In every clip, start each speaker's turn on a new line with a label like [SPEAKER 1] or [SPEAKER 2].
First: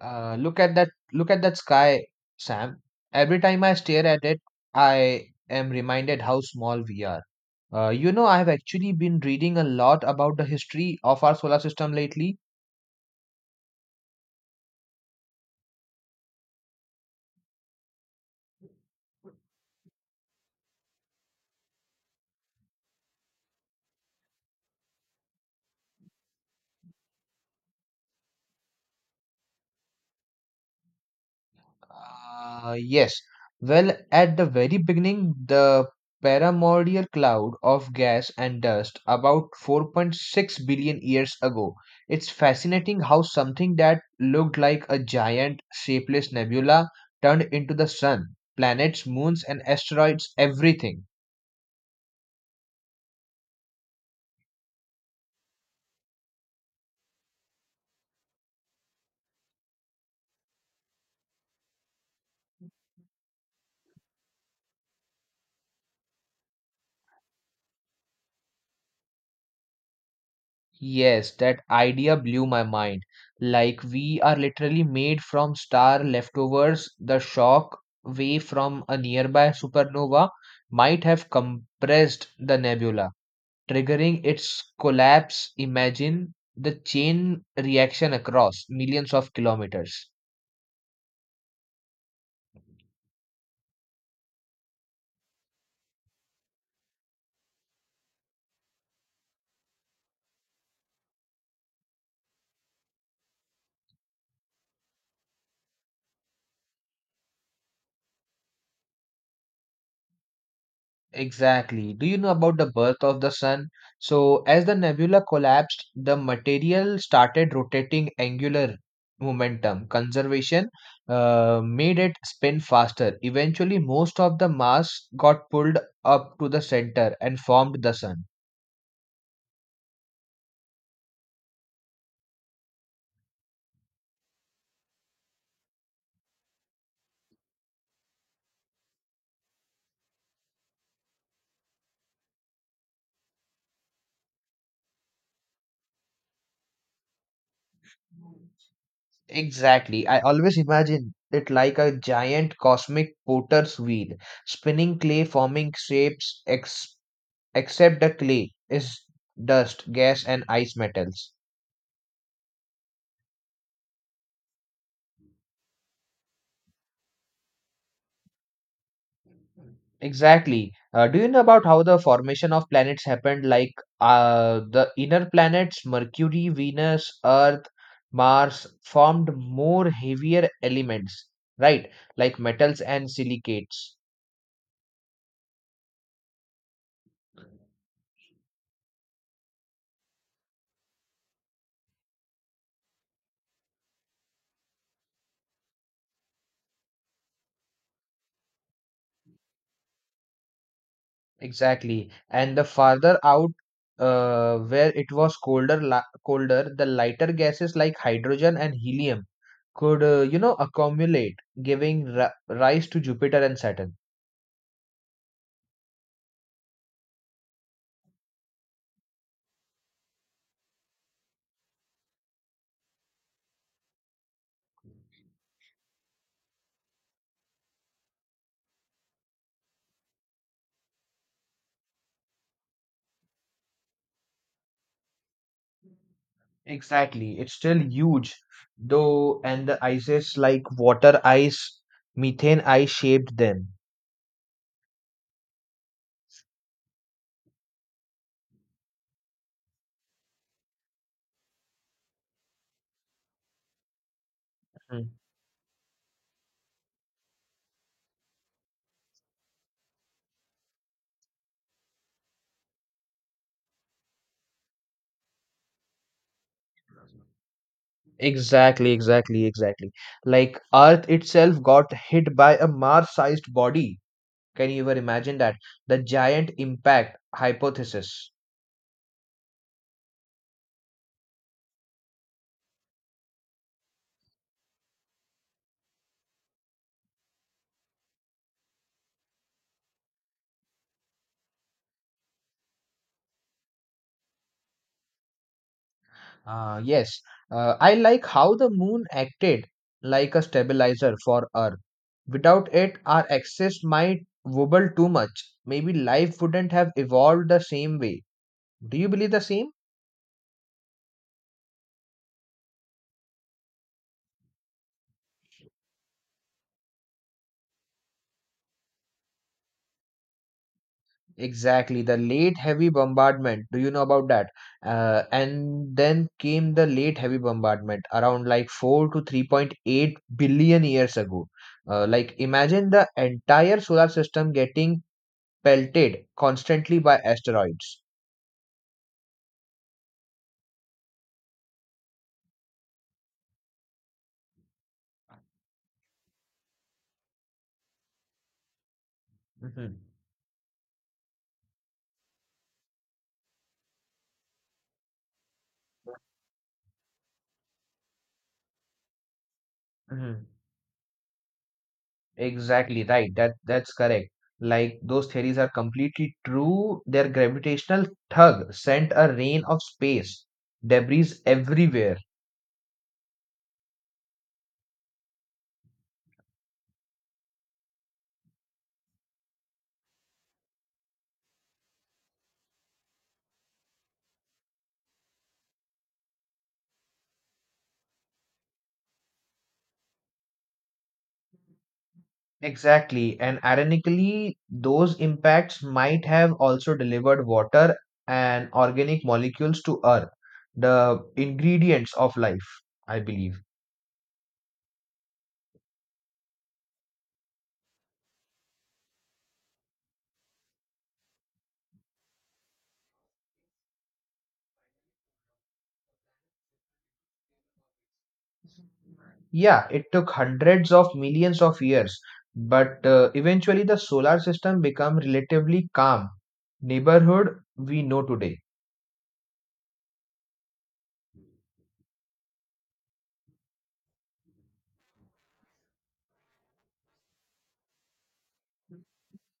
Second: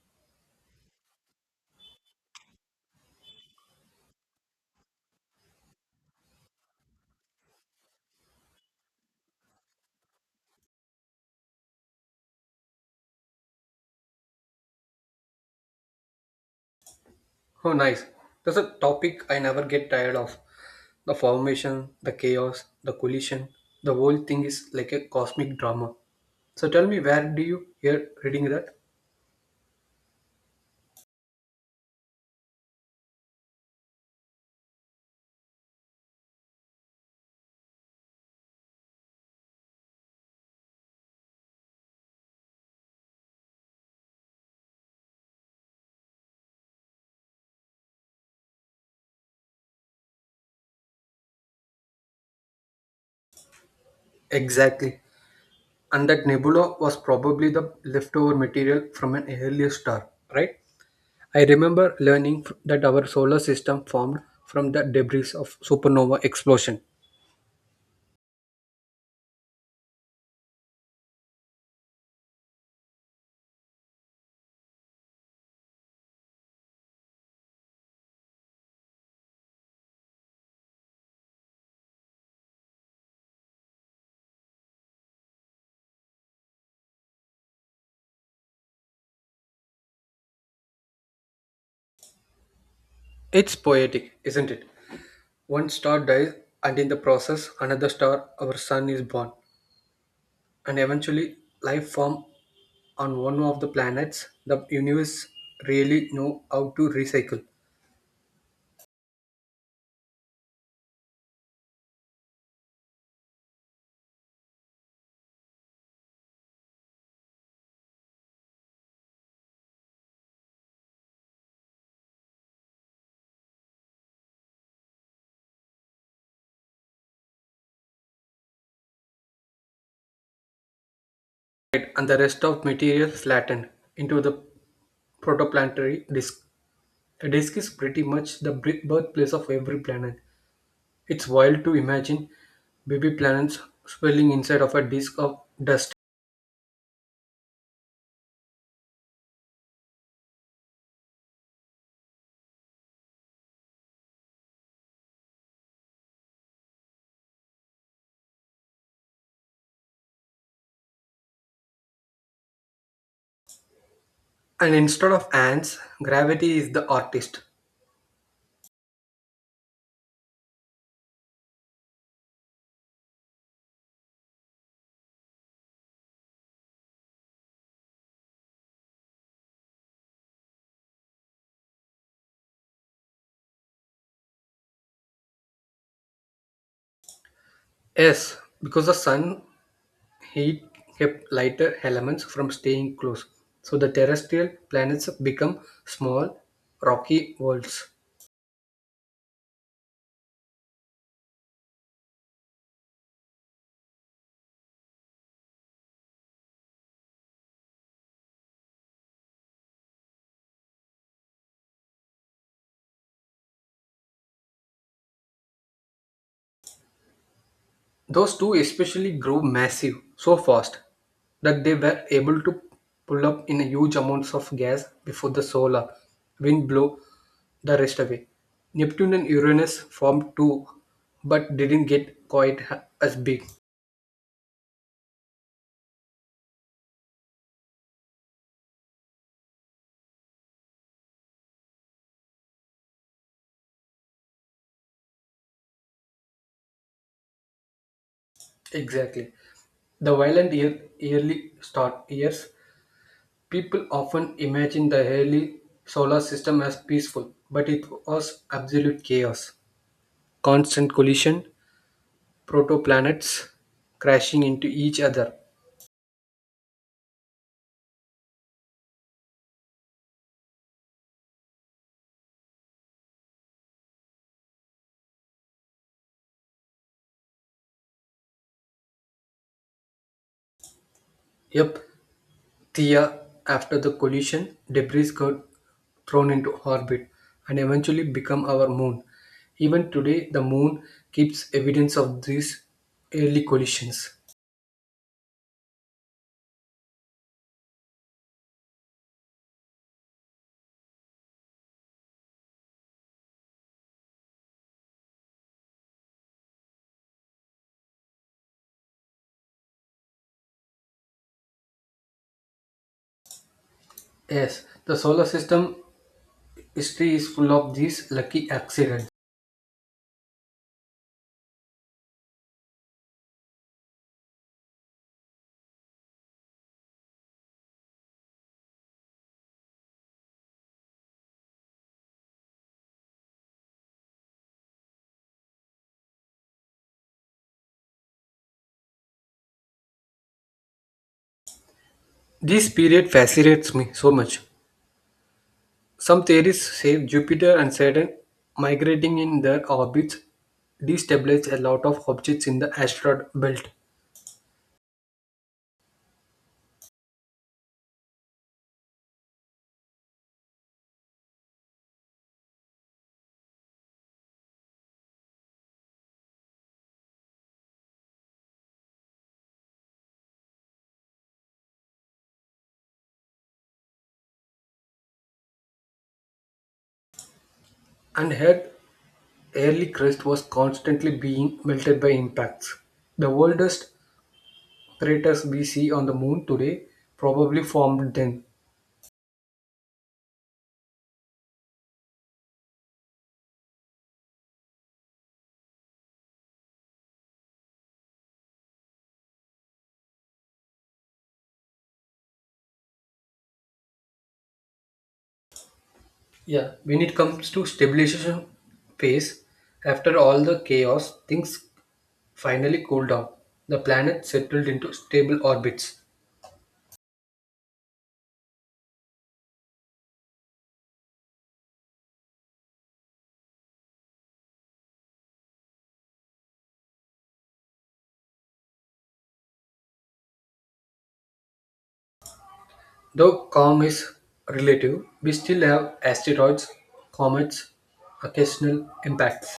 [SPEAKER 1] Look at that sky, Sam. Every time I stare at it, I am reminded how small we are. I have actually been reading a lot about the history of our solar system lately.
[SPEAKER 2] Oh, nice. That's a topic I never get tired of. The formation, the chaos, the collision, the whole thing is like a cosmic drama. So tell me, where do you hear reading that?
[SPEAKER 1] Uh, yes. Well, at the very beginning, the primordial cloud of gas and dust about 4.6 billion years ago. It's fascinating how something that looked like a giant, shapeless nebula turned into the sun, planets, moons, and asteroids, everything.
[SPEAKER 2] Exactly. And that nebula was probably the leftover material from an earlier star, right? I remember learning that our solar system formed from the debris of supernova explosion.
[SPEAKER 1] Yes, that idea blew my mind. Like, we are literally made from star leftovers. The shock wave from a nearby supernova might have compressed the nebula, triggering its collapse. Imagine the chain reaction across millions of kilometers.
[SPEAKER 2] It's poetic, isn't it? One star dies, and in the process, another star, our sun, is born. And eventually life form on one of the planets. The universe really know how to recycle.
[SPEAKER 1] Exactly. Do you know about the birth of the sun? So, as the nebula collapsed, the material started rotating angular momentum. Conservation made it spin faster. Eventually, most of the mass got pulled up to the center and formed the sun.
[SPEAKER 2] Right, and the rest of material flattened into the protoplanetary disk. A disk is pretty much the birthplace of every planet. It's wild to imagine baby planets swirling inside of a disk of dust.
[SPEAKER 1] Exactly. I always imagine it like a giant cosmic potter's wheel, spinning clay, forming shapes, ex except the clay is dust, gas, and ice metals.
[SPEAKER 2] And instead of ants, gravity is the artist.
[SPEAKER 1] Exactly. Do you know about how the formation of planets happened? Like the inner planets, Mercury, Venus, Earth, Mars, formed more heavier elements, right? Like metals and silicates.
[SPEAKER 2] Yes, because the sun heat kept lighter elements from staying close, so the terrestrial planets become small, rocky worlds.
[SPEAKER 1] Exactly. And the farther out, where it was colder, la colder, the lighter gases like hydrogen and helium could, accumulate, giving ri rise to Jupiter and Saturn.
[SPEAKER 2] Those two especially grew massive so fast that they were able to pull up in huge amounts of gas before the solar wind blew the rest away. Neptune and Uranus formed too, but didn't get quite as big.
[SPEAKER 1] Exactly. It's still huge, though, and the ices like water ice, methane ice shaped them.
[SPEAKER 2] Exactly. The violent year, yearly start years. People often imagine the
[SPEAKER 1] Mm.
[SPEAKER 2] early solar system as peaceful, but it was absolute chaos. Constant collision, protoplanets crashing into each other.
[SPEAKER 1] Exactly. Like, Earth itself got hit by a Mars-sized body. Can you even imagine that? The giant impact hypothesis.
[SPEAKER 2] Yep, Thea, after the collision, debris got thrown into orbit and eventually become our moon. Even today, the moon keeps evidence of these early collisions.
[SPEAKER 1] Uh, yes, I like how the moon acted like a stabilizer for Earth. Without it, our axis might wobble too much. Maybe life wouldn't have evolved the same way. Do you believe the same?
[SPEAKER 2] Yes, the solar system history is full of these lucky accidents.
[SPEAKER 1] Exactly. The late heavy bombardment. Do you know about that? And then came the late heavy bombardment around like 4 to 3.8 billion years ago. Imagine the entire solar system getting pelted constantly by asteroids.
[SPEAKER 2] This period fascinates me so much. Some theories say Jupiter and Saturn migrating in their
[SPEAKER 1] Mhm,
[SPEAKER 2] orbits destabilized a lot of objects in the asteroid belt,
[SPEAKER 1] mhm. Exactly right. That's correct. Like, those theories are completely true. Their gravitational tug sent a rain of space debris everywhere.
[SPEAKER 2] and Earth's early crust was constantly being melted by impacts. The oldest craters we see on the moon today probably formed then.
[SPEAKER 1] Exactly. And ironically, those impacts might have also delivered water and organic molecules to Earth, the ingredients of life, I believe.
[SPEAKER 2] Yeah, when it comes to stabilization phase, after all the chaos, things finally cooled down. The planet settled into stable orbits.
[SPEAKER 1] Yeah, it took hundreds of millions of years, but eventually the solar system became relatively calm neighborhood we know today.
[SPEAKER 2] Though Kong is relative, we still have asteroids, comets, occasional impacts.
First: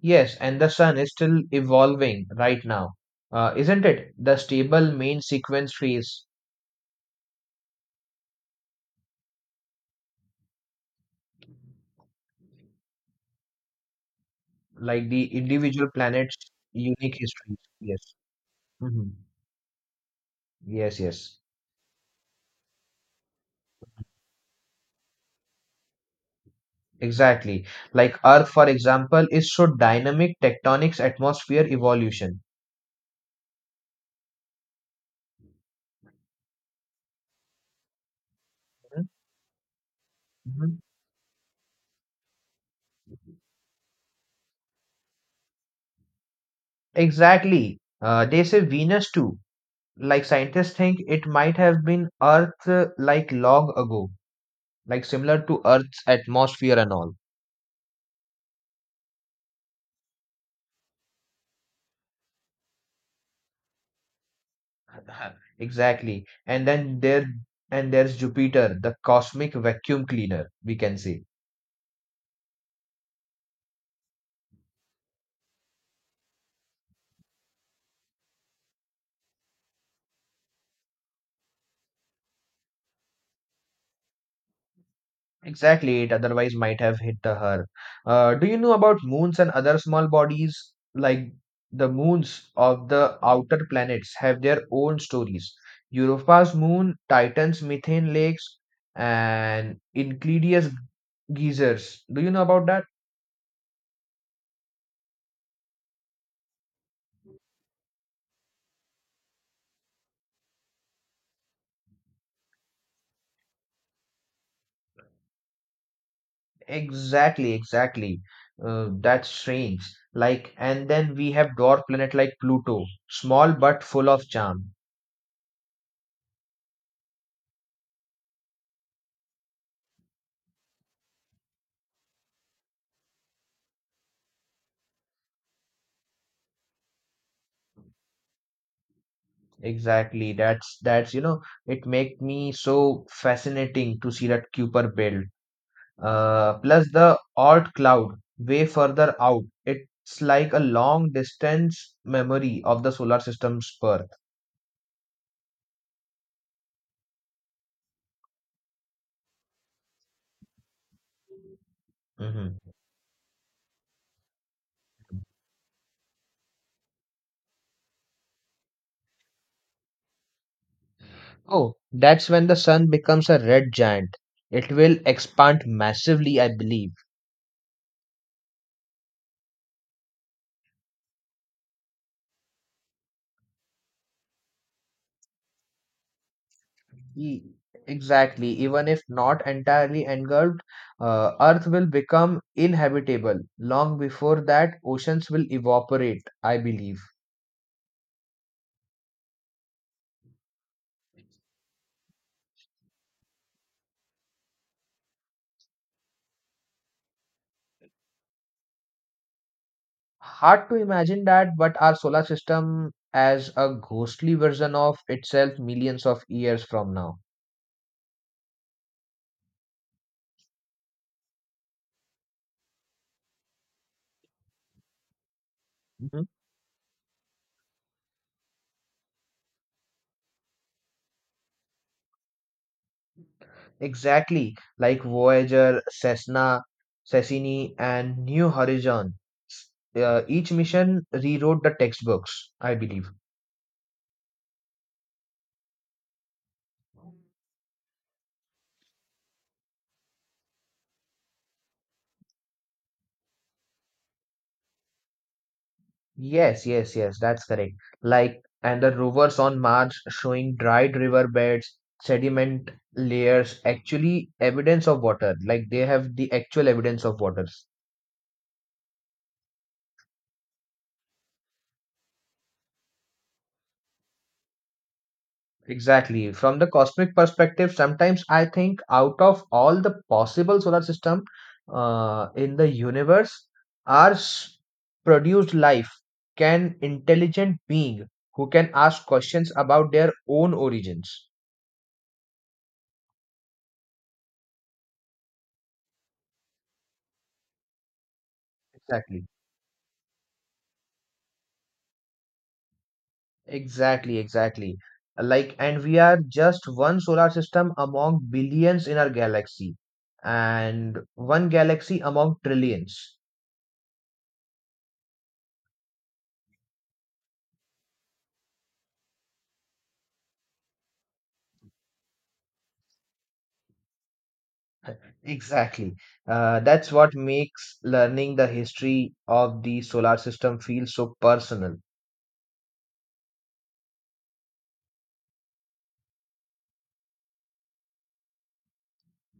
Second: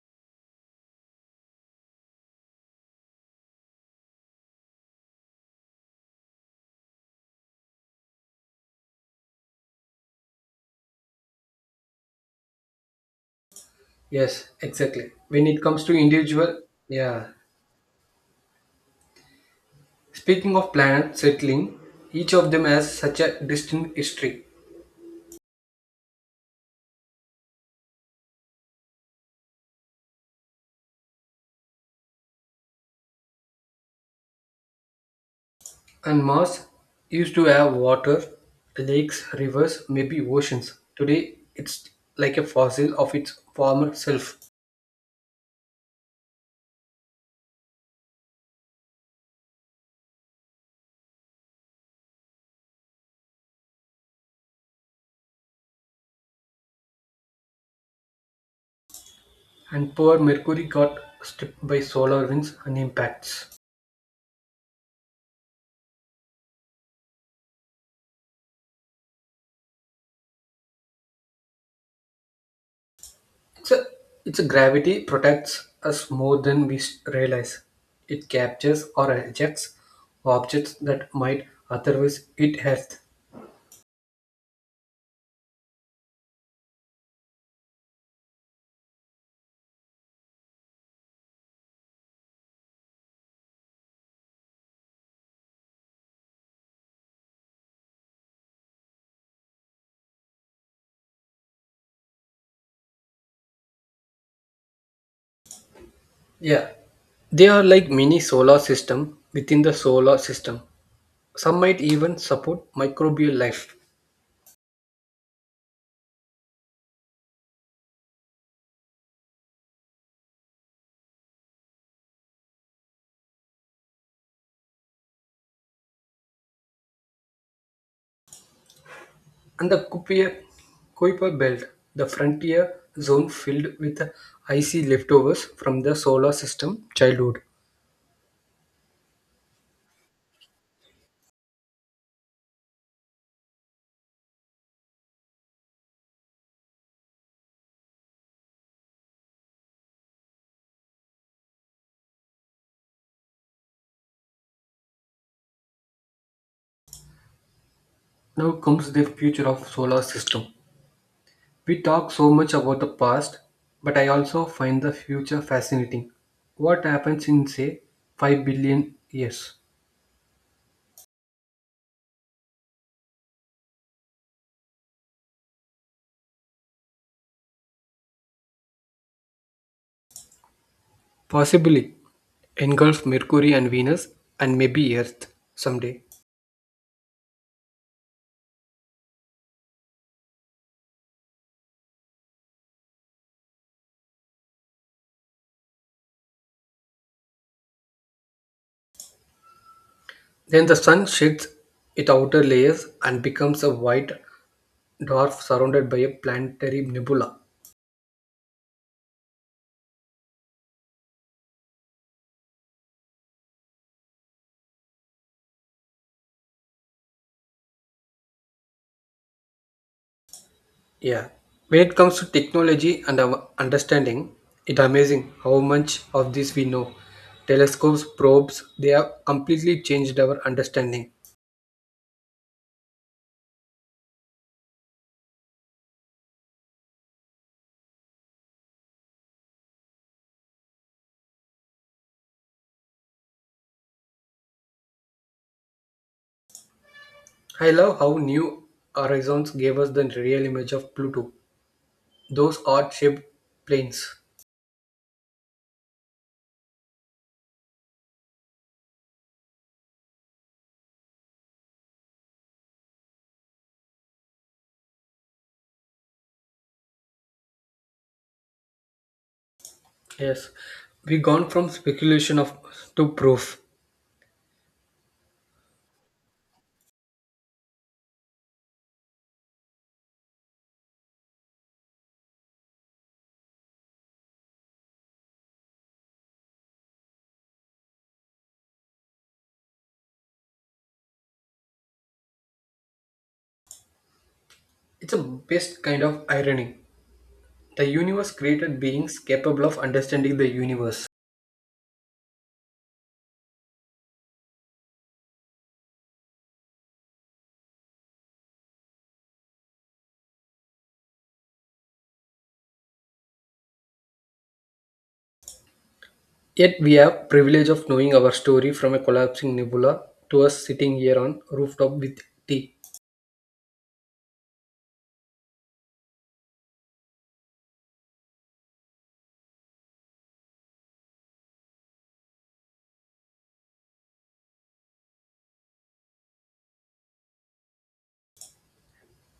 [SPEAKER 1] Yes, and the sun is still evolving right now, isn't it? The stable main sequence phase,
[SPEAKER 2] Yes,
[SPEAKER 1] like
[SPEAKER 2] exactly.
[SPEAKER 1] the
[SPEAKER 2] When it comes
[SPEAKER 1] individual
[SPEAKER 2] to
[SPEAKER 1] planet's
[SPEAKER 2] individual,
[SPEAKER 1] unique
[SPEAKER 2] yeah.
[SPEAKER 1] histories. Yes. Hmm.
[SPEAKER 2] Speaking of
[SPEAKER 1] Yes,
[SPEAKER 2] planets
[SPEAKER 1] yes.
[SPEAKER 2] settling, each of them has such a distinct history.
[SPEAKER 1] Exactly. Like, Earth, for example, is so dynamic, tectonics, atmosphere, evolution.
[SPEAKER 2] And Mars used to have water, lakes, rivers, maybe
[SPEAKER 1] Mhm.
[SPEAKER 2] oceans. Today, it's like a fossil of its former self.
[SPEAKER 1] Exactly. They say Venus too. Like, scientists think it might have been Earth like long ago, like similar to Earth's atmosphere and all.
[SPEAKER 2] And poor Mercury got stripped by solar winds and impacts.
[SPEAKER 1] Exactly. And there's Jupiter, the cosmic vacuum cleaner, we can say.
[SPEAKER 2] It's a, it's a gravity protects us more than we realize. It captures or ejects objects that might otherwise hit Earth.
[SPEAKER 1] Exactly, it otherwise might have hit the her. Do you know about moons and other small bodies? Like, the moons of the outer planets have their own stories. Europa's moon, Titan's methane lakes, and Euclide's geysers. Do you know about that?
[SPEAKER 2] Yeah, they are like mini solar system within the solar system. Some might even support microbial life.
[SPEAKER 1] Exactly. That's strange. Like, and then we have dwarf planet like Pluto, small but full of charm.
[SPEAKER 2] And the Kuiper Belt, the frontier zone filled with icy leftovers from the solar system childhood.
[SPEAKER 1] Exactly. That's it make me so fascinating to see that Kuiper belt. Plus the odd cloud way further out. It's like a long distance memory of the solar system's birth.
[SPEAKER 2] Now comes the future of solar system. We talk so much
[SPEAKER 1] Mhm.
[SPEAKER 2] about the past, but I also find the future fascinating. What happens in, say, 5 billion years?
[SPEAKER 1] Oh, that's when the sun becomes a red giant. It will expand massively, I believe.
[SPEAKER 2] Possibly engulf Mercury and Venus and maybe Earth someday.
[SPEAKER 1] E- Exactly. Even if not entirely engulfed, Earth will become inhabitable. Long before that, oceans will evaporate, I believe.
[SPEAKER 2] Then the sun sheds its outer layers and becomes a white dwarf surrounded by a planetary nebula.
[SPEAKER 1] Hard to imagine that, but our solar system as a ghostly version of itself millions of years from now.
[SPEAKER 2] Yeah. When it comes to technology and our understanding, it's amazing how much
[SPEAKER 1] Mhm.
[SPEAKER 2] of this we know. Telescopes, probes, they have completely changed our understanding.
[SPEAKER 1] Exactly. Like Voyager, Cassini, and New Horizon. S- each mission rewrote the textbooks, I believe.
[SPEAKER 2] I love how New Horizons gave us the real image of Pluto, those odd shaped planes.
[SPEAKER 1] Yes, that's correct. Like, and the rovers on Mars showing dried riverbeds, sediment layers, actually evidence of water. Like, they have the actual evidence of waters.
[SPEAKER 2] Yes, we gone from speculation of to proof.
[SPEAKER 1] Exactly. From the cosmic perspective, sometimes I think out of all the possible solar system in the universe, ours produced life can intelligent being who can ask questions about their own origins.
[SPEAKER 2] It's a best kind of irony. The universe created beings
[SPEAKER 1] Exactly.
[SPEAKER 2] capable of understanding the universe.
[SPEAKER 1] Exactly. Like, and we are just one solar system among billions in our galaxy, and one galaxy among trillions.
[SPEAKER 2] Yet we have privilege of knowing our story from a collapsing nebula to us sitting here on rooftop with tea.
[SPEAKER 1] Exactly. That's what makes learning the history of the solar system feel so personal.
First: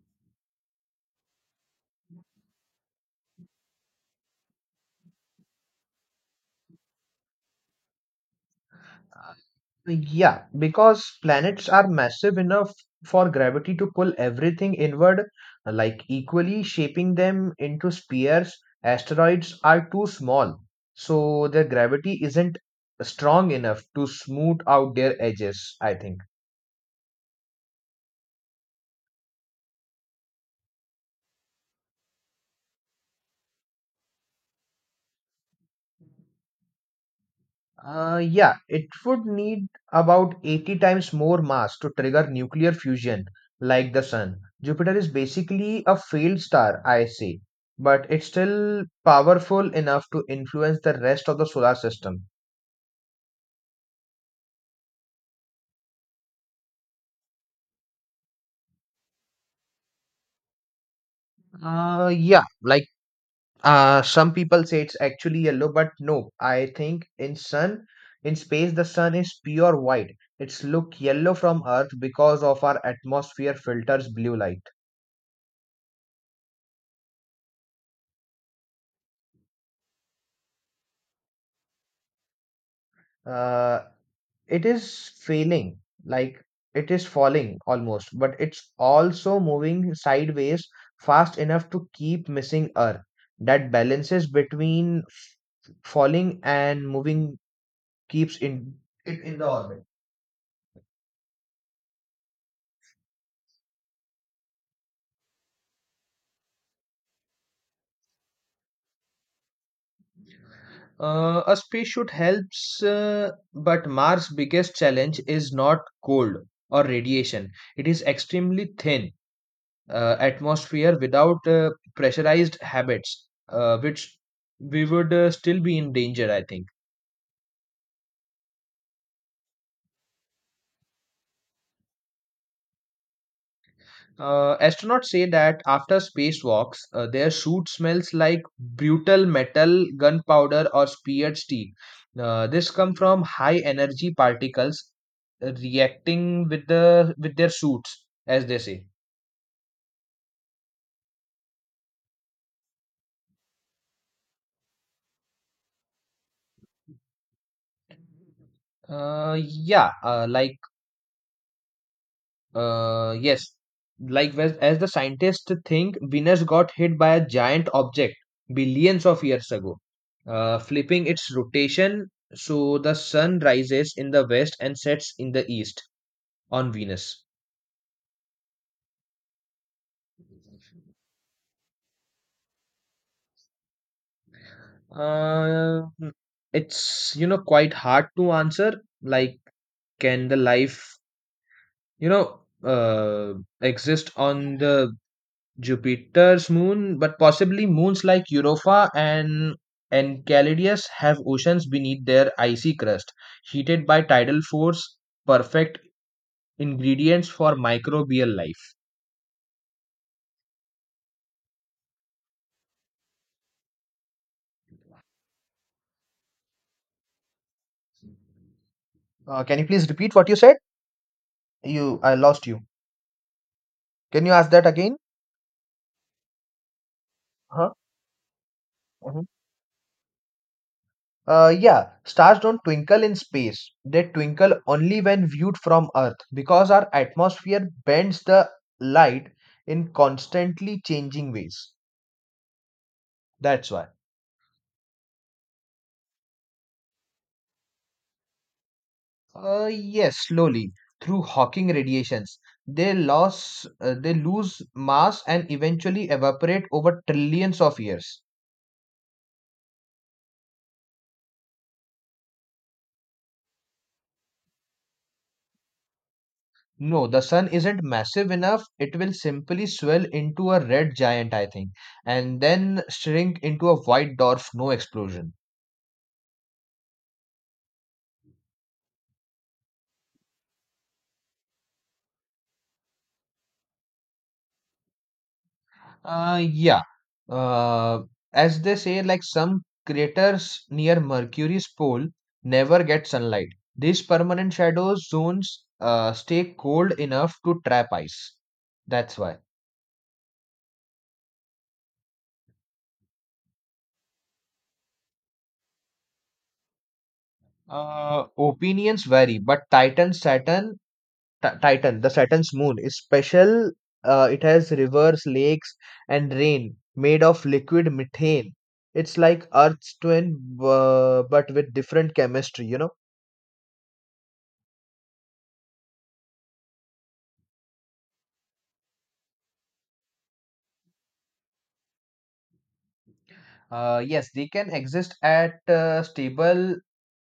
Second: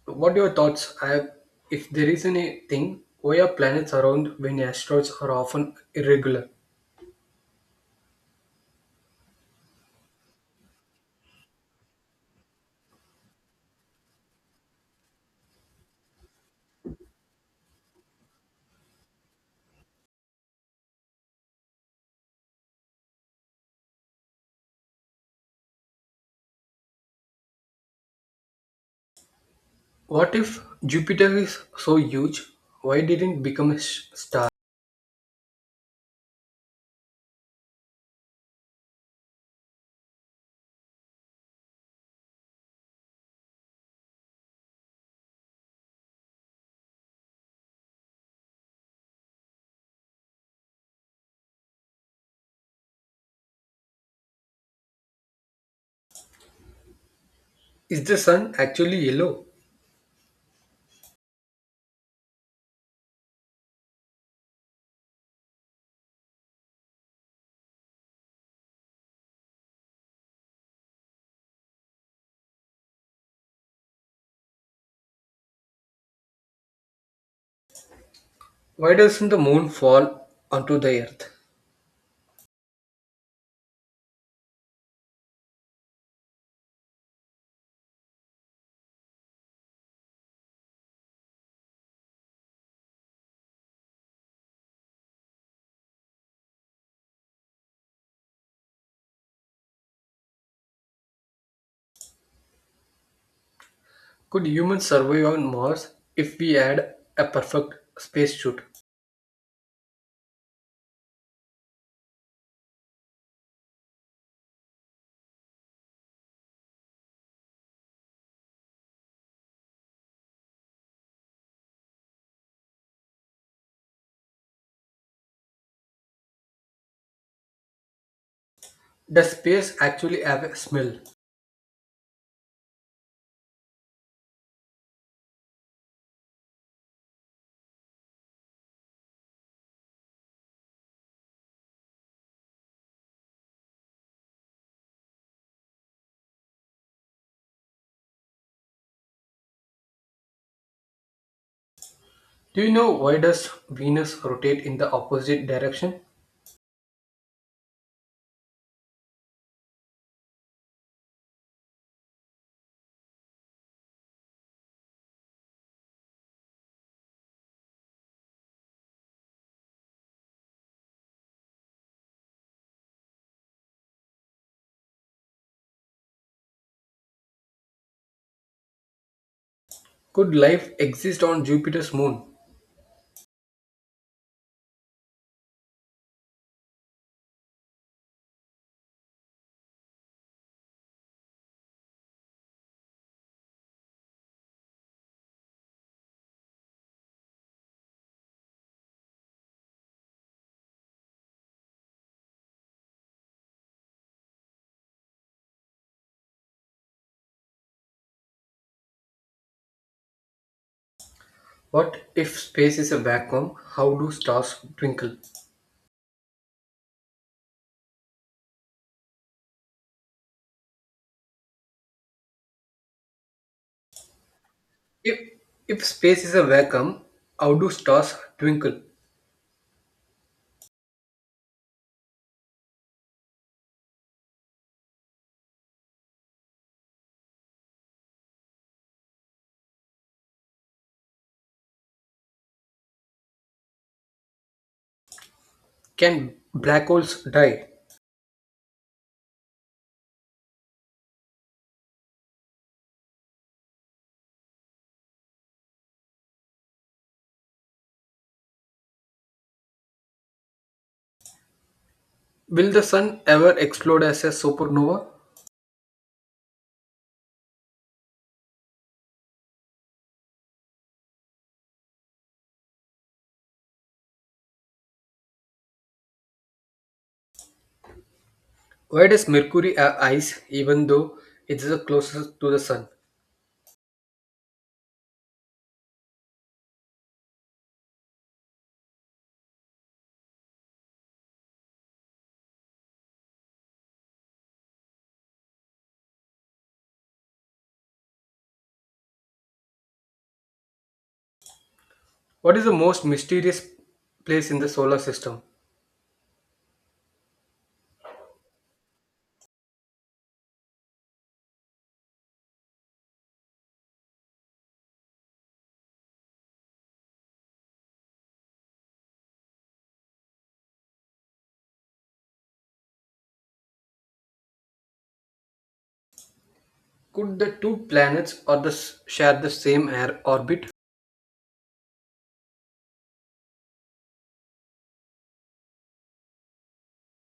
[SPEAKER 2] What are your thoughts? I have, if there is anything, why are planets around when asteroids are often irregular?
[SPEAKER 1] Yeah, because planets are massive enough for gravity to pull everything inward, like equally, shaping them into spheres. Asteroids are too small, so their gravity isn't strong enough to smooth out their edges, I think.
[SPEAKER 2] What if Jupiter is so huge? Why didn't it become a star?
[SPEAKER 1] Yeah, it would need about 80 times more mass to trigger nuclear fusion like the sun. Jupiter is basically a failed star, I say, but it's still powerful enough to influence the rest of the solar system.
[SPEAKER 2] Is the sun actually yellow?
[SPEAKER 1] Uh, yeah, like some people say it's actually yellow, but no, I think in space, the sun is pure white. It's look yellow from Earth because of our atmosphere filters blue light.
[SPEAKER 2] Why doesn't the moon fall onto the earth?
[SPEAKER 1] uh, it is failing, like, it is falling almost, but it's also moving sideways fast enough to keep missing earth. That balances between falling and moving keeps in it in the orbit.
[SPEAKER 2] Could humans survive on Mars if we had a perfect spacesuit?
[SPEAKER 1] A spacesuit helps, but mars biggest challenge is not cold or radiation. It is extremely thin atmosphere without pressurized habits, which we would still be in danger, I think.
[SPEAKER 2] Does space actually have a smell?
[SPEAKER 1] Astronauts say that after spacewalks, their suit smells like brutal metal, gunpowder, or speared steel. This come from high energy particles reacting with the with their suits, as they say.
[SPEAKER 2] Do you know why does Venus rotate in the opposite direction?
[SPEAKER 1] Yeah, like yes, like as the scientists think, Venus got hit by a giant object billions of years ago, flipping its rotation so the sun rises in the west and sets in the east on Venus.
[SPEAKER 2] Could life exist on Jupiter's moon?
[SPEAKER 1] Uh, it's you know quite hard to answer. Like, can the life you know uh, exist on the Jupiter's moon, but possibly moons like Europa and Enceladus have oceans beneath their icy crust, heated by tidal force, perfect ingredients for microbial life.
[SPEAKER 2] What if space is a vacuum? How do stars twinkle?
[SPEAKER 1] Can you please repeat what you said? You, I lost you. Can you ask that again?
[SPEAKER 2] If, if space is a vacuum, how do
[SPEAKER 1] Huh?
[SPEAKER 2] stars twinkle?
[SPEAKER 1] Mhm. Yeah, stars don't twinkle in space. They twinkle only when viewed from Earth because our atmosphere bends the light in constantly changing ways. That's why.
[SPEAKER 2] Can black holes die?
[SPEAKER 1] Yes, slowly through Hawking radiations, they lose mass and eventually evaporate over trillions of years.
[SPEAKER 2] Will the sun ever explode as a supernova?
[SPEAKER 1] No, the sun isn't massive enough. It will simply swell into a red giant, I think, and then shrink into a white dwarf. No explosion.
[SPEAKER 2] Why does Mercury have ice even though it is the closest to the sun?
[SPEAKER 1] Uh, yeah. Uh, as they say, like, some craters near Mercury's pole never get sunlight. These permanent shadow zones stay cold enough to trap ice. That's why.
[SPEAKER 2] What is the most mysterious place in the solar system?
[SPEAKER 1] Opinions vary, but Titan, Saturn, Titan, the Saturn's moon is special. It has rivers, lakes, and rain made of liquid methane. It's like Earth's twin, but with different chemistry, you know.
[SPEAKER 2] Could the two planets or the share the same air orbit?
[SPEAKER 1] Yes, they can exist at stable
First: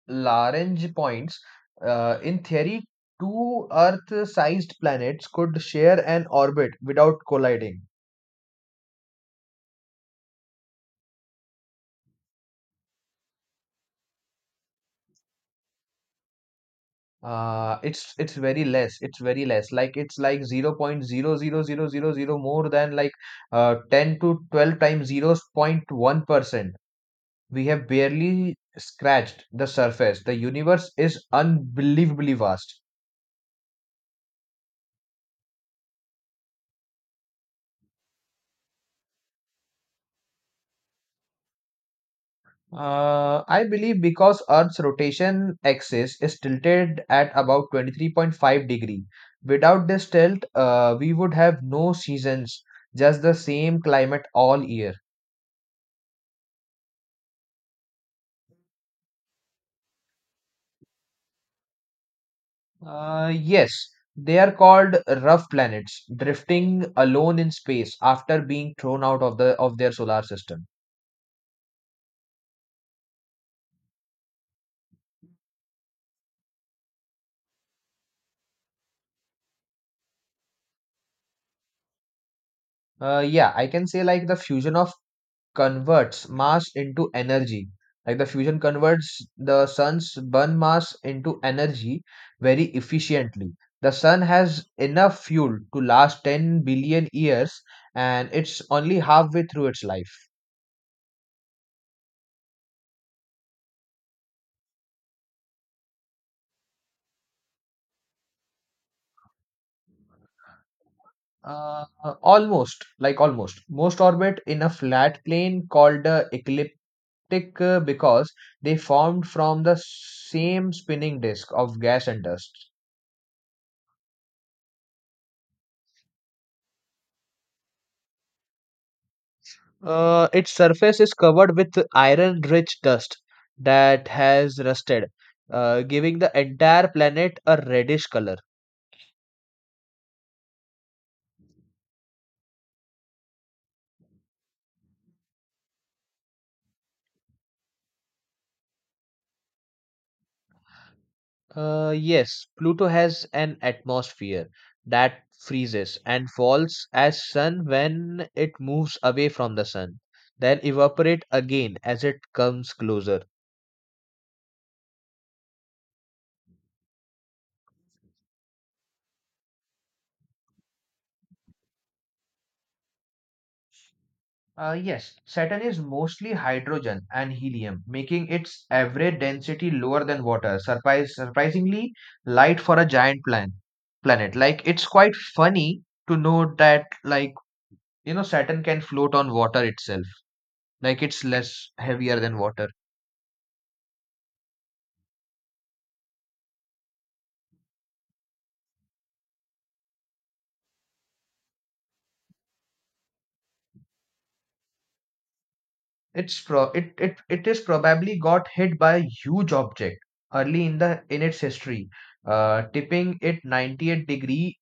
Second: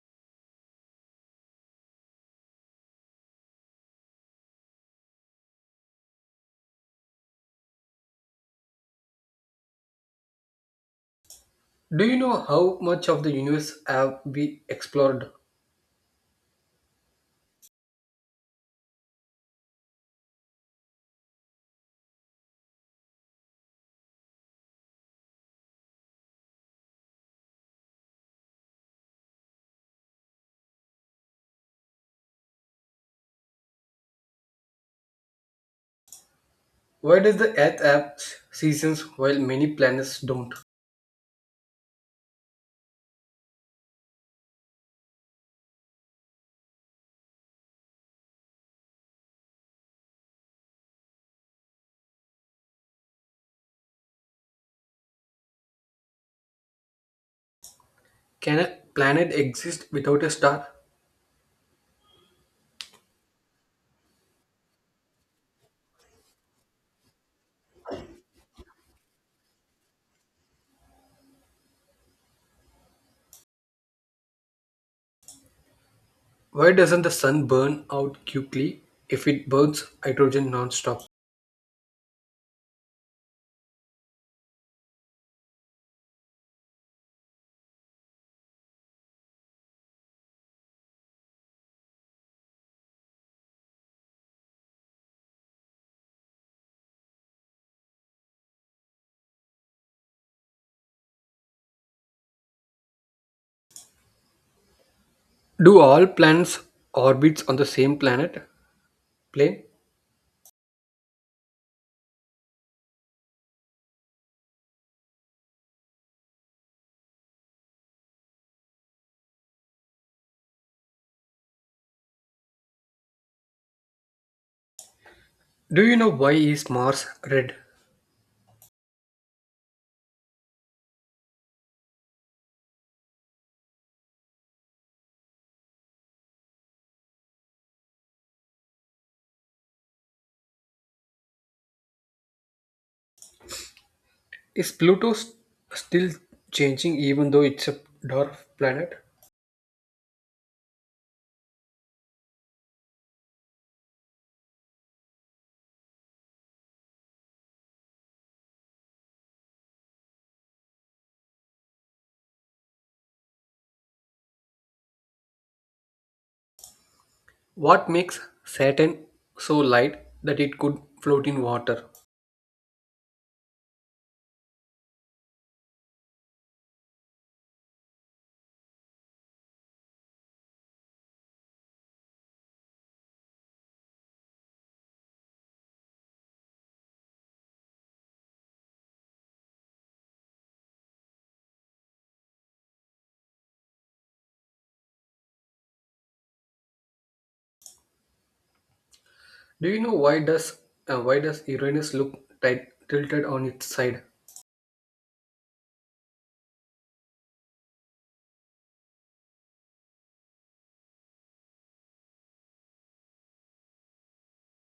[SPEAKER 1] Lagrange points. In theory, two Earth-sized planets could share an orbit without colliding.
[SPEAKER 2] Do you know how much of the universe have we explored?
[SPEAKER 1] It's very less. It's very less. Like it's 0.00000 more than like 10 to 12 times 0.1%. We have barely scratched the surface. The universe is unbelievably vast.
[SPEAKER 2] Why does the Earth have seasons while many planets don't?
[SPEAKER 1] I believe because Earth's rotation axis is tilted at about 23.5 degree. Without this tilt, we would have no seasons, just the same climate all year.
[SPEAKER 2] Can a planet exist without a star?
[SPEAKER 1] Yes, they are called rough planets, drifting alone in space after being thrown out of their solar system.
[SPEAKER 2] Why doesn't the sun burn out quickly if it burns hydrogen non-stop?
[SPEAKER 1] Yeah, I can say like the fusion of converts mass into energy. Like, the fusion converts the sun's burn mass into energy very efficiently. The sun has enough fuel to last 10 billion years and it's only halfway through its life.
[SPEAKER 2] Do all planets orbits on the same planet plane?
[SPEAKER 1] Uh, almost. Most orbit in a flat plane called the ecliptic because they formed from the same spinning disk of gas and dust.
[SPEAKER 2] Do you know why is Mars red?
[SPEAKER 1] Its surface is covered with iron rich dust that has rusted, giving the entire planet a reddish color.
[SPEAKER 2] Is Pluto still changing even though it's a dwarf planet?
[SPEAKER 1] Yes, Pluto has an atmosphere that freezes and falls as sun when it moves away from the sun, then evaporate again as it comes closer.
[SPEAKER 2] What makes Saturn so light that it could float in water?
[SPEAKER 1] Yes, Saturn is mostly hydrogen and helium, making its average density lower than water. Surprisingly light for a giant planet. Planet, like, it's quite funny to know that, like, you know, Saturn can float on water itself. Like, it's less heavier than water.
[SPEAKER 2] Do you know why does Uranus look tight tilted on its side?
[SPEAKER 1] It's pro it it it is probably got hit by a huge object early in its history, tipping it 98 degree,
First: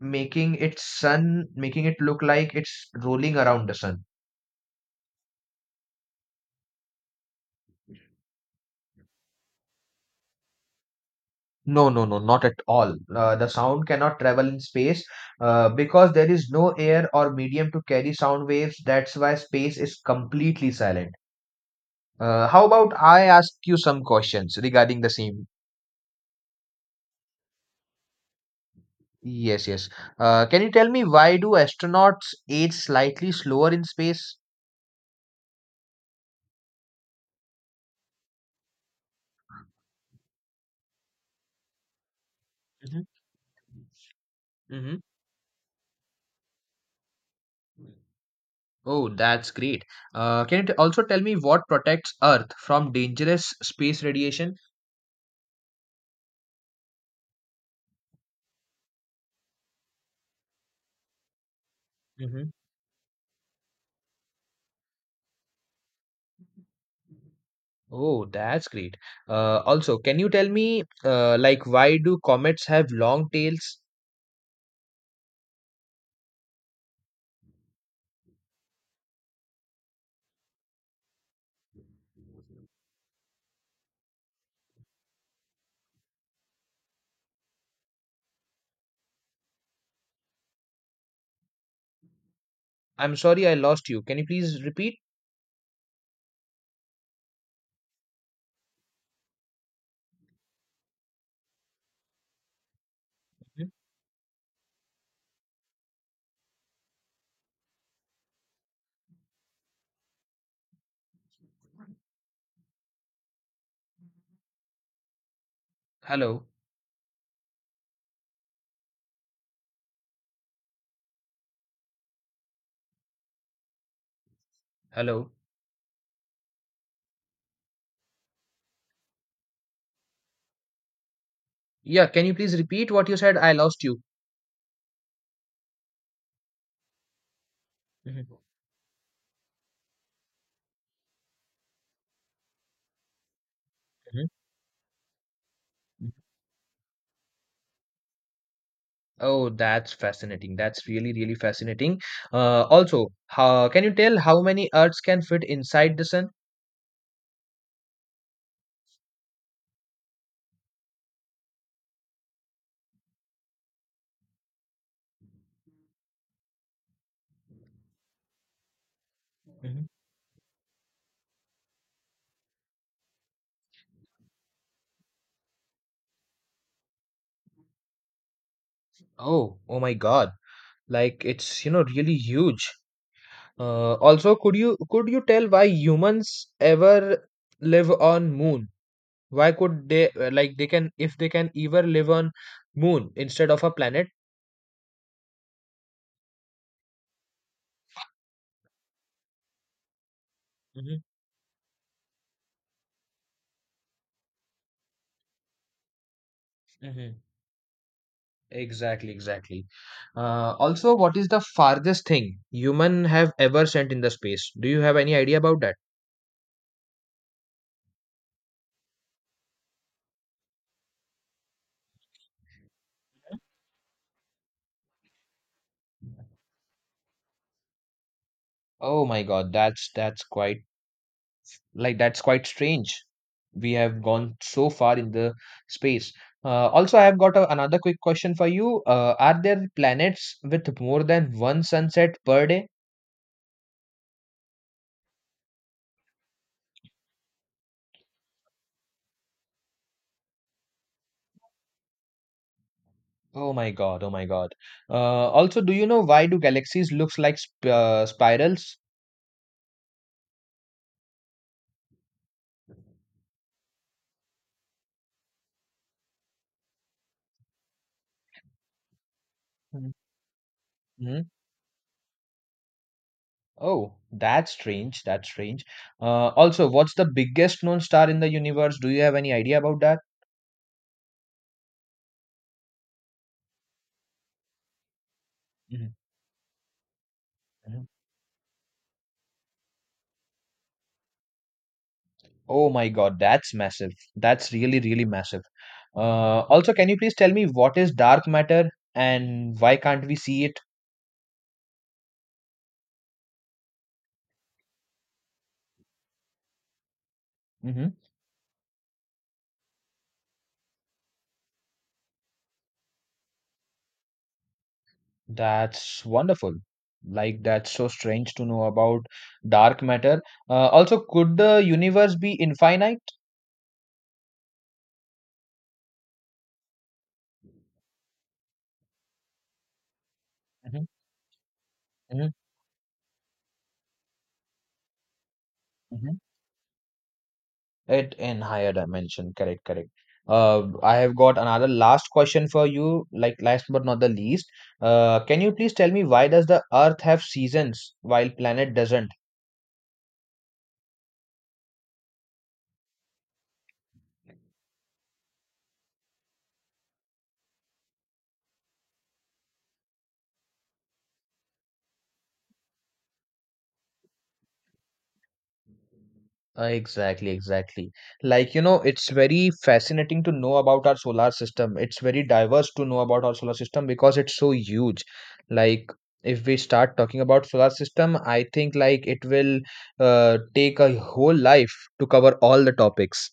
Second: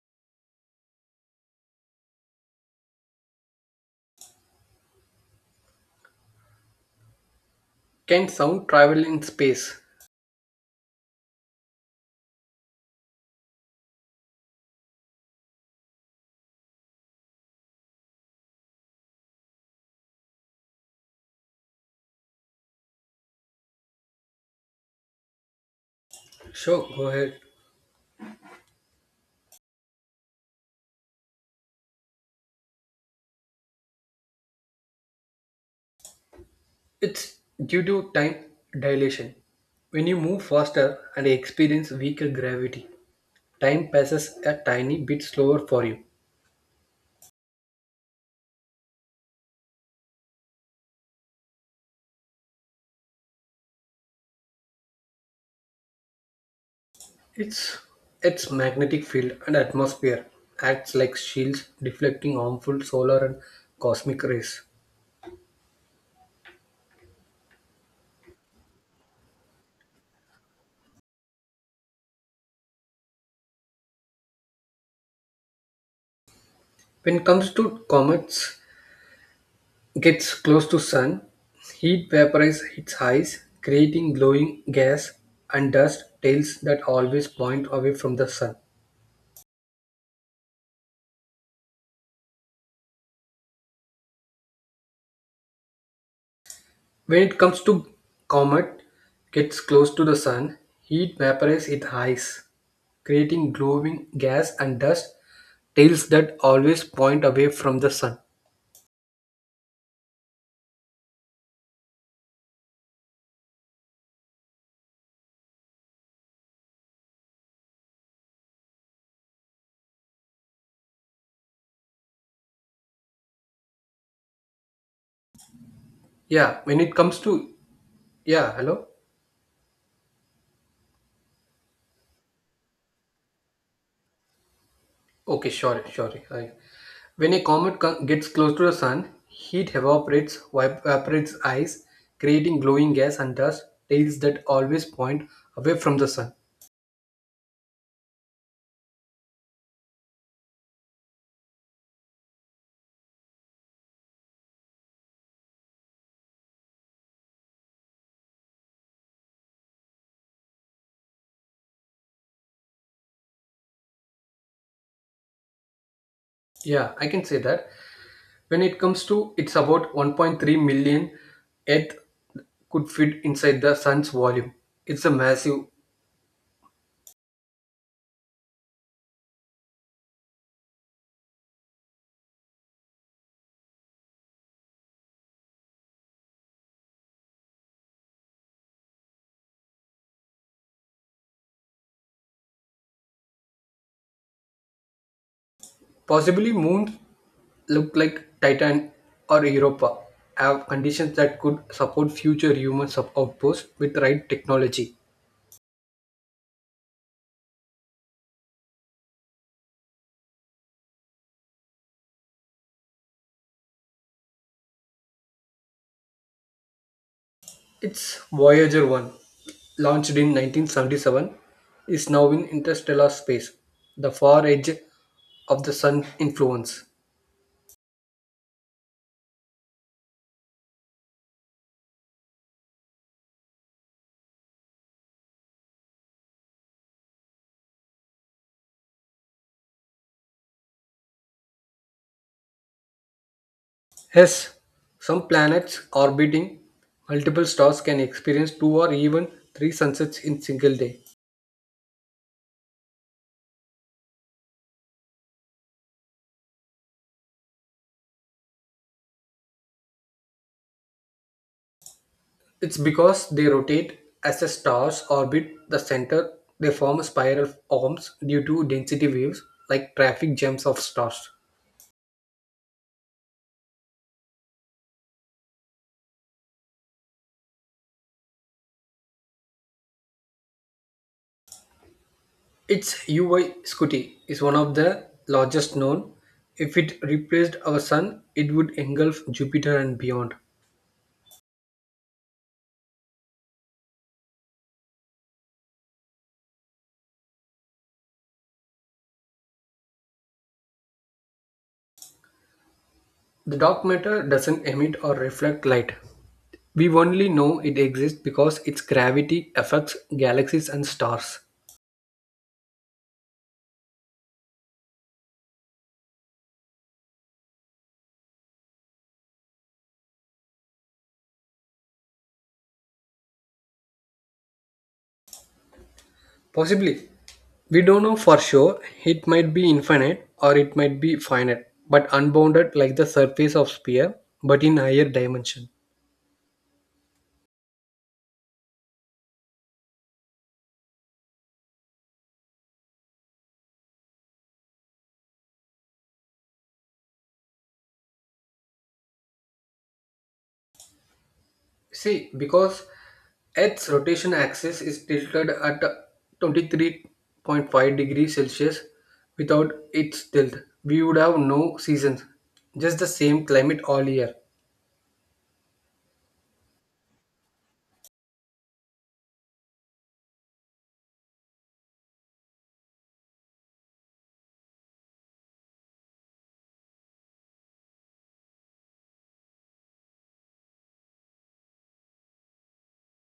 [SPEAKER 1] making its sun, making it look like it's rolling around the sun.
[SPEAKER 2] Can sound travel in space?
[SPEAKER 1] No, no, no, not at all. The sound cannot travel in space because there is no air or medium to carry sound waves. That's why space is completely silent. How about I ask you some questions regarding the same?
[SPEAKER 2] Sure, go ahead.
[SPEAKER 1] Yes, yes. Can you tell me why do astronauts age slightly slower in space?
[SPEAKER 2] It's due to time dilation. When you move faster and experience weaker gravity,
[SPEAKER 1] Mhm,
[SPEAKER 2] time passes a
[SPEAKER 1] mhm.
[SPEAKER 2] tiny bit slower for you.
[SPEAKER 1] Oh, that's great. Can you also tell me what protects Earth from dangerous space radiation?
[SPEAKER 2] Its its magnetic field and atmosphere acts like shields deflecting
[SPEAKER 1] Hmm.
[SPEAKER 2] harmful solar and cosmic rays.
[SPEAKER 1] Oh, that's great. Also, can you tell me, why do comets have long tails?
[SPEAKER 2] When it comes to comets, gets close to sun, heat vaporizes its eyes, creating glowing gas and dust tails that always point away from the sun.
[SPEAKER 1] I'm sorry, I lost you. Can you please repeat?
[SPEAKER 2] When it comes to comet gets close to the sun, heat vaporizes its ice, creating
[SPEAKER 1] Mhm.
[SPEAKER 2] glowing gas and dust tails that always point away from the sun.
[SPEAKER 1] Hello, hello.
[SPEAKER 2] Yeah, when it comes to, yeah, hello.
[SPEAKER 1] Yeah, can you please repeat what you said? I lost you.
[SPEAKER 2] Okay, sure. When a comet gets
[SPEAKER 1] Mhm.
[SPEAKER 2] close to the sun, heat evaporates, evaporates ice, creating glowing gas and dust tails
[SPEAKER 1] Mhm.
[SPEAKER 2] that always point away from the sun.
[SPEAKER 1] Oh, that's fascinating. That's really, really fascinating. Can you tell how many Earths can fit inside the sun?
[SPEAKER 2] Yeah, I can say that. When it comes to, it's
[SPEAKER 1] Mhm.
[SPEAKER 2] about 1.3 million Earth could fit inside the sun's volume. It's a massive.
[SPEAKER 1] Oh, oh my God. Like it's really huge. Also, could you tell why humans ever live on moon? Why could they, like they can if they can ever live on moon instead of a planet?
[SPEAKER 2] Possibly moons look like Titan or Europa have
[SPEAKER 1] Hmm.
[SPEAKER 2] conditions that could support future human outposts with right technology.
[SPEAKER 1] Hmm. Exactly, exactly. Also, what is the farthest thing human have ever sent in the space? Do you have any idea about that?
[SPEAKER 2] Its Voyager 1, launched in 1977, is now in interstellar space, the far edge of the sun's influence.
[SPEAKER 1] Oh my God, that's quite, that's quite strange. We have gone so far in the space. Also, I have got another quick question for you. Are there planets with more than one sunset per day?
[SPEAKER 2] Yes, some planets orbiting multiple stars can experience two or even three sunsets in single day.
[SPEAKER 1] Oh my God, oh my God. Also, do you know why do galaxies looks like spirals?
[SPEAKER 2] It's because they rotate as the stars orbit the center, they form spiral arms due to density waves like traffic jams of
[SPEAKER 1] Hmm.
[SPEAKER 2] stars.
[SPEAKER 1] Oh, that's strange, that's strange. Also, what's the biggest known star in the universe? Do you have any idea about that?
[SPEAKER 2] Its UV Scuti is one of the largest
[SPEAKER 1] Mhm,
[SPEAKER 2] known. If it replaced our
[SPEAKER 1] mhm.
[SPEAKER 2] sun, it would engulf Jupiter and beyond.
[SPEAKER 1] Oh my God, that's massive. That's really, really massive. Also, can you please tell me what is dark matter and why can't we see it?
[SPEAKER 2] The dark matter doesn't emit or reflect light. We only know it
[SPEAKER 1] Hmm.
[SPEAKER 2] exists because its gravity affects galaxies and stars.
[SPEAKER 1] That's wonderful. Like, that's so strange to know about dark matter. Also, could the universe be infinite?
[SPEAKER 2] Possibly, we don't know for sure. It might be infinite or it
[SPEAKER 1] Mhm,
[SPEAKER 2] might be finite, but
[SPEAKER 1] mhm,
[SPEAKER 2] unbounded like the surface of sphere, but in higher dimension.
[SPEAKER 1] mhm. It in higher dimension. Correct, correct. I have got another last question for you, like last but not the least. Can you please tell me why does the Earth have seasons while planet doesn't?
[SPEAKER 2] See, because Earth's rotation axis is tilted at 23.5 degrees Celsius without its tilt, we would have no seasons, just the same climate all year.
[SPEAKER 1] Exactly, exactly. Like, you know, it's very fascinating to know about our solar system. It's very diverse to know about our solar system because it's so huge. Like, if we start talking about solar system, I think it will, take a whole life to cover all the topics.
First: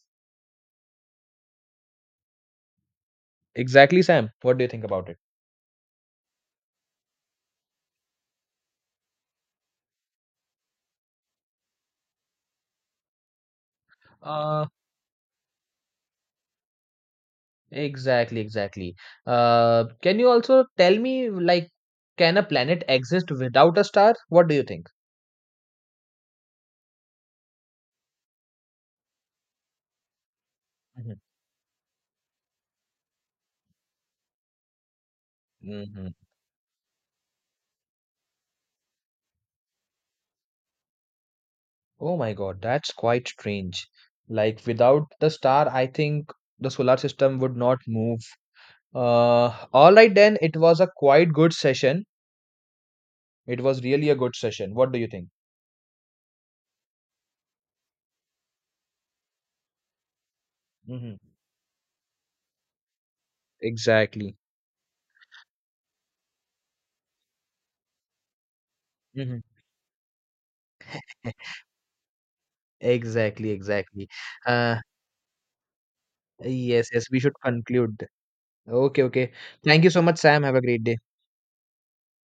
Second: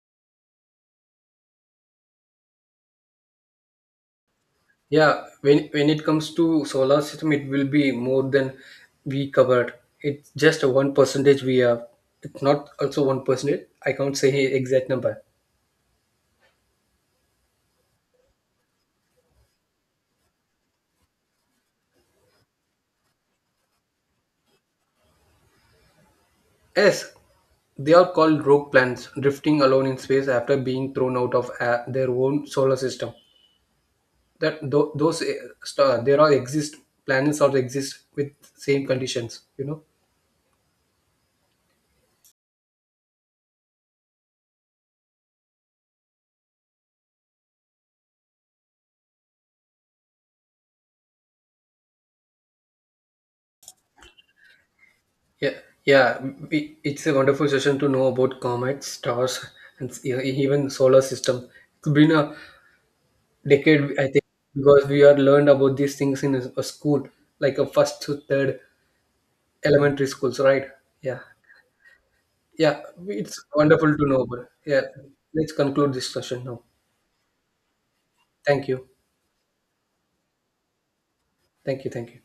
[SPEAKER 1] Exactly, Sam. What do you think about it?
[SPEAKER 2] Yeah, when it comes to solar system, it will be more than we covered. It's just a one percentage we have. It's not also one percentage. I can't say
[SPEAKER 1] Uh,
[SPEAKER 2] exact number.
[SPEAKER 1] exactly, exactly. Can you also tell me, like, can a planet exist without a star? What do you think?
[SPEAKER 2] Yes, they are called rogue planets, drifting alone in space after being thrown out of their own solar system. That those star,
[SPEAKER 1] Hmm.
[SPEAKER 2] there are exist planets or exist with same conditions. You know.
[SPEAKER 1] Oh my God, that's quite strange. Like without the star, I think the solar system would not move. All right then, it was a quite good session. It was really a good session. What do you think?
[SPEAKER 2] Yeah, yeah. It's a wonderful session to know about comets, stars, and even solar
[SPEAKER 1] Hmm.
[SPEAKER 2] system. It's been a decade, I think,
[SPEAKER 1] Exactly.
[SPEAKER 2] because we are learned about these things in a school, like a first to third
[SPEAKER 1] Hmm.
[SPEAKER 2] elementary schools, right? Yeah, yeah. It's
[SPEAKER 1] Exactly,
[SPEAKER 2] wonderful to
[SPEAKER 1] exactly.
[SPEAKER 2] know about.
[SPEAKER 1] Uh,
[SPEAKER 2] Yeah, let's conclude this session now.
[SPEAKER 1] yes, yes, we should conclude.
[SPEAKER 2] Thank you,
[SPEAKER 1] Okay, okay. Thank you so much, Sam. Have a great day.
[SPEAKER 2] thank you, thank you.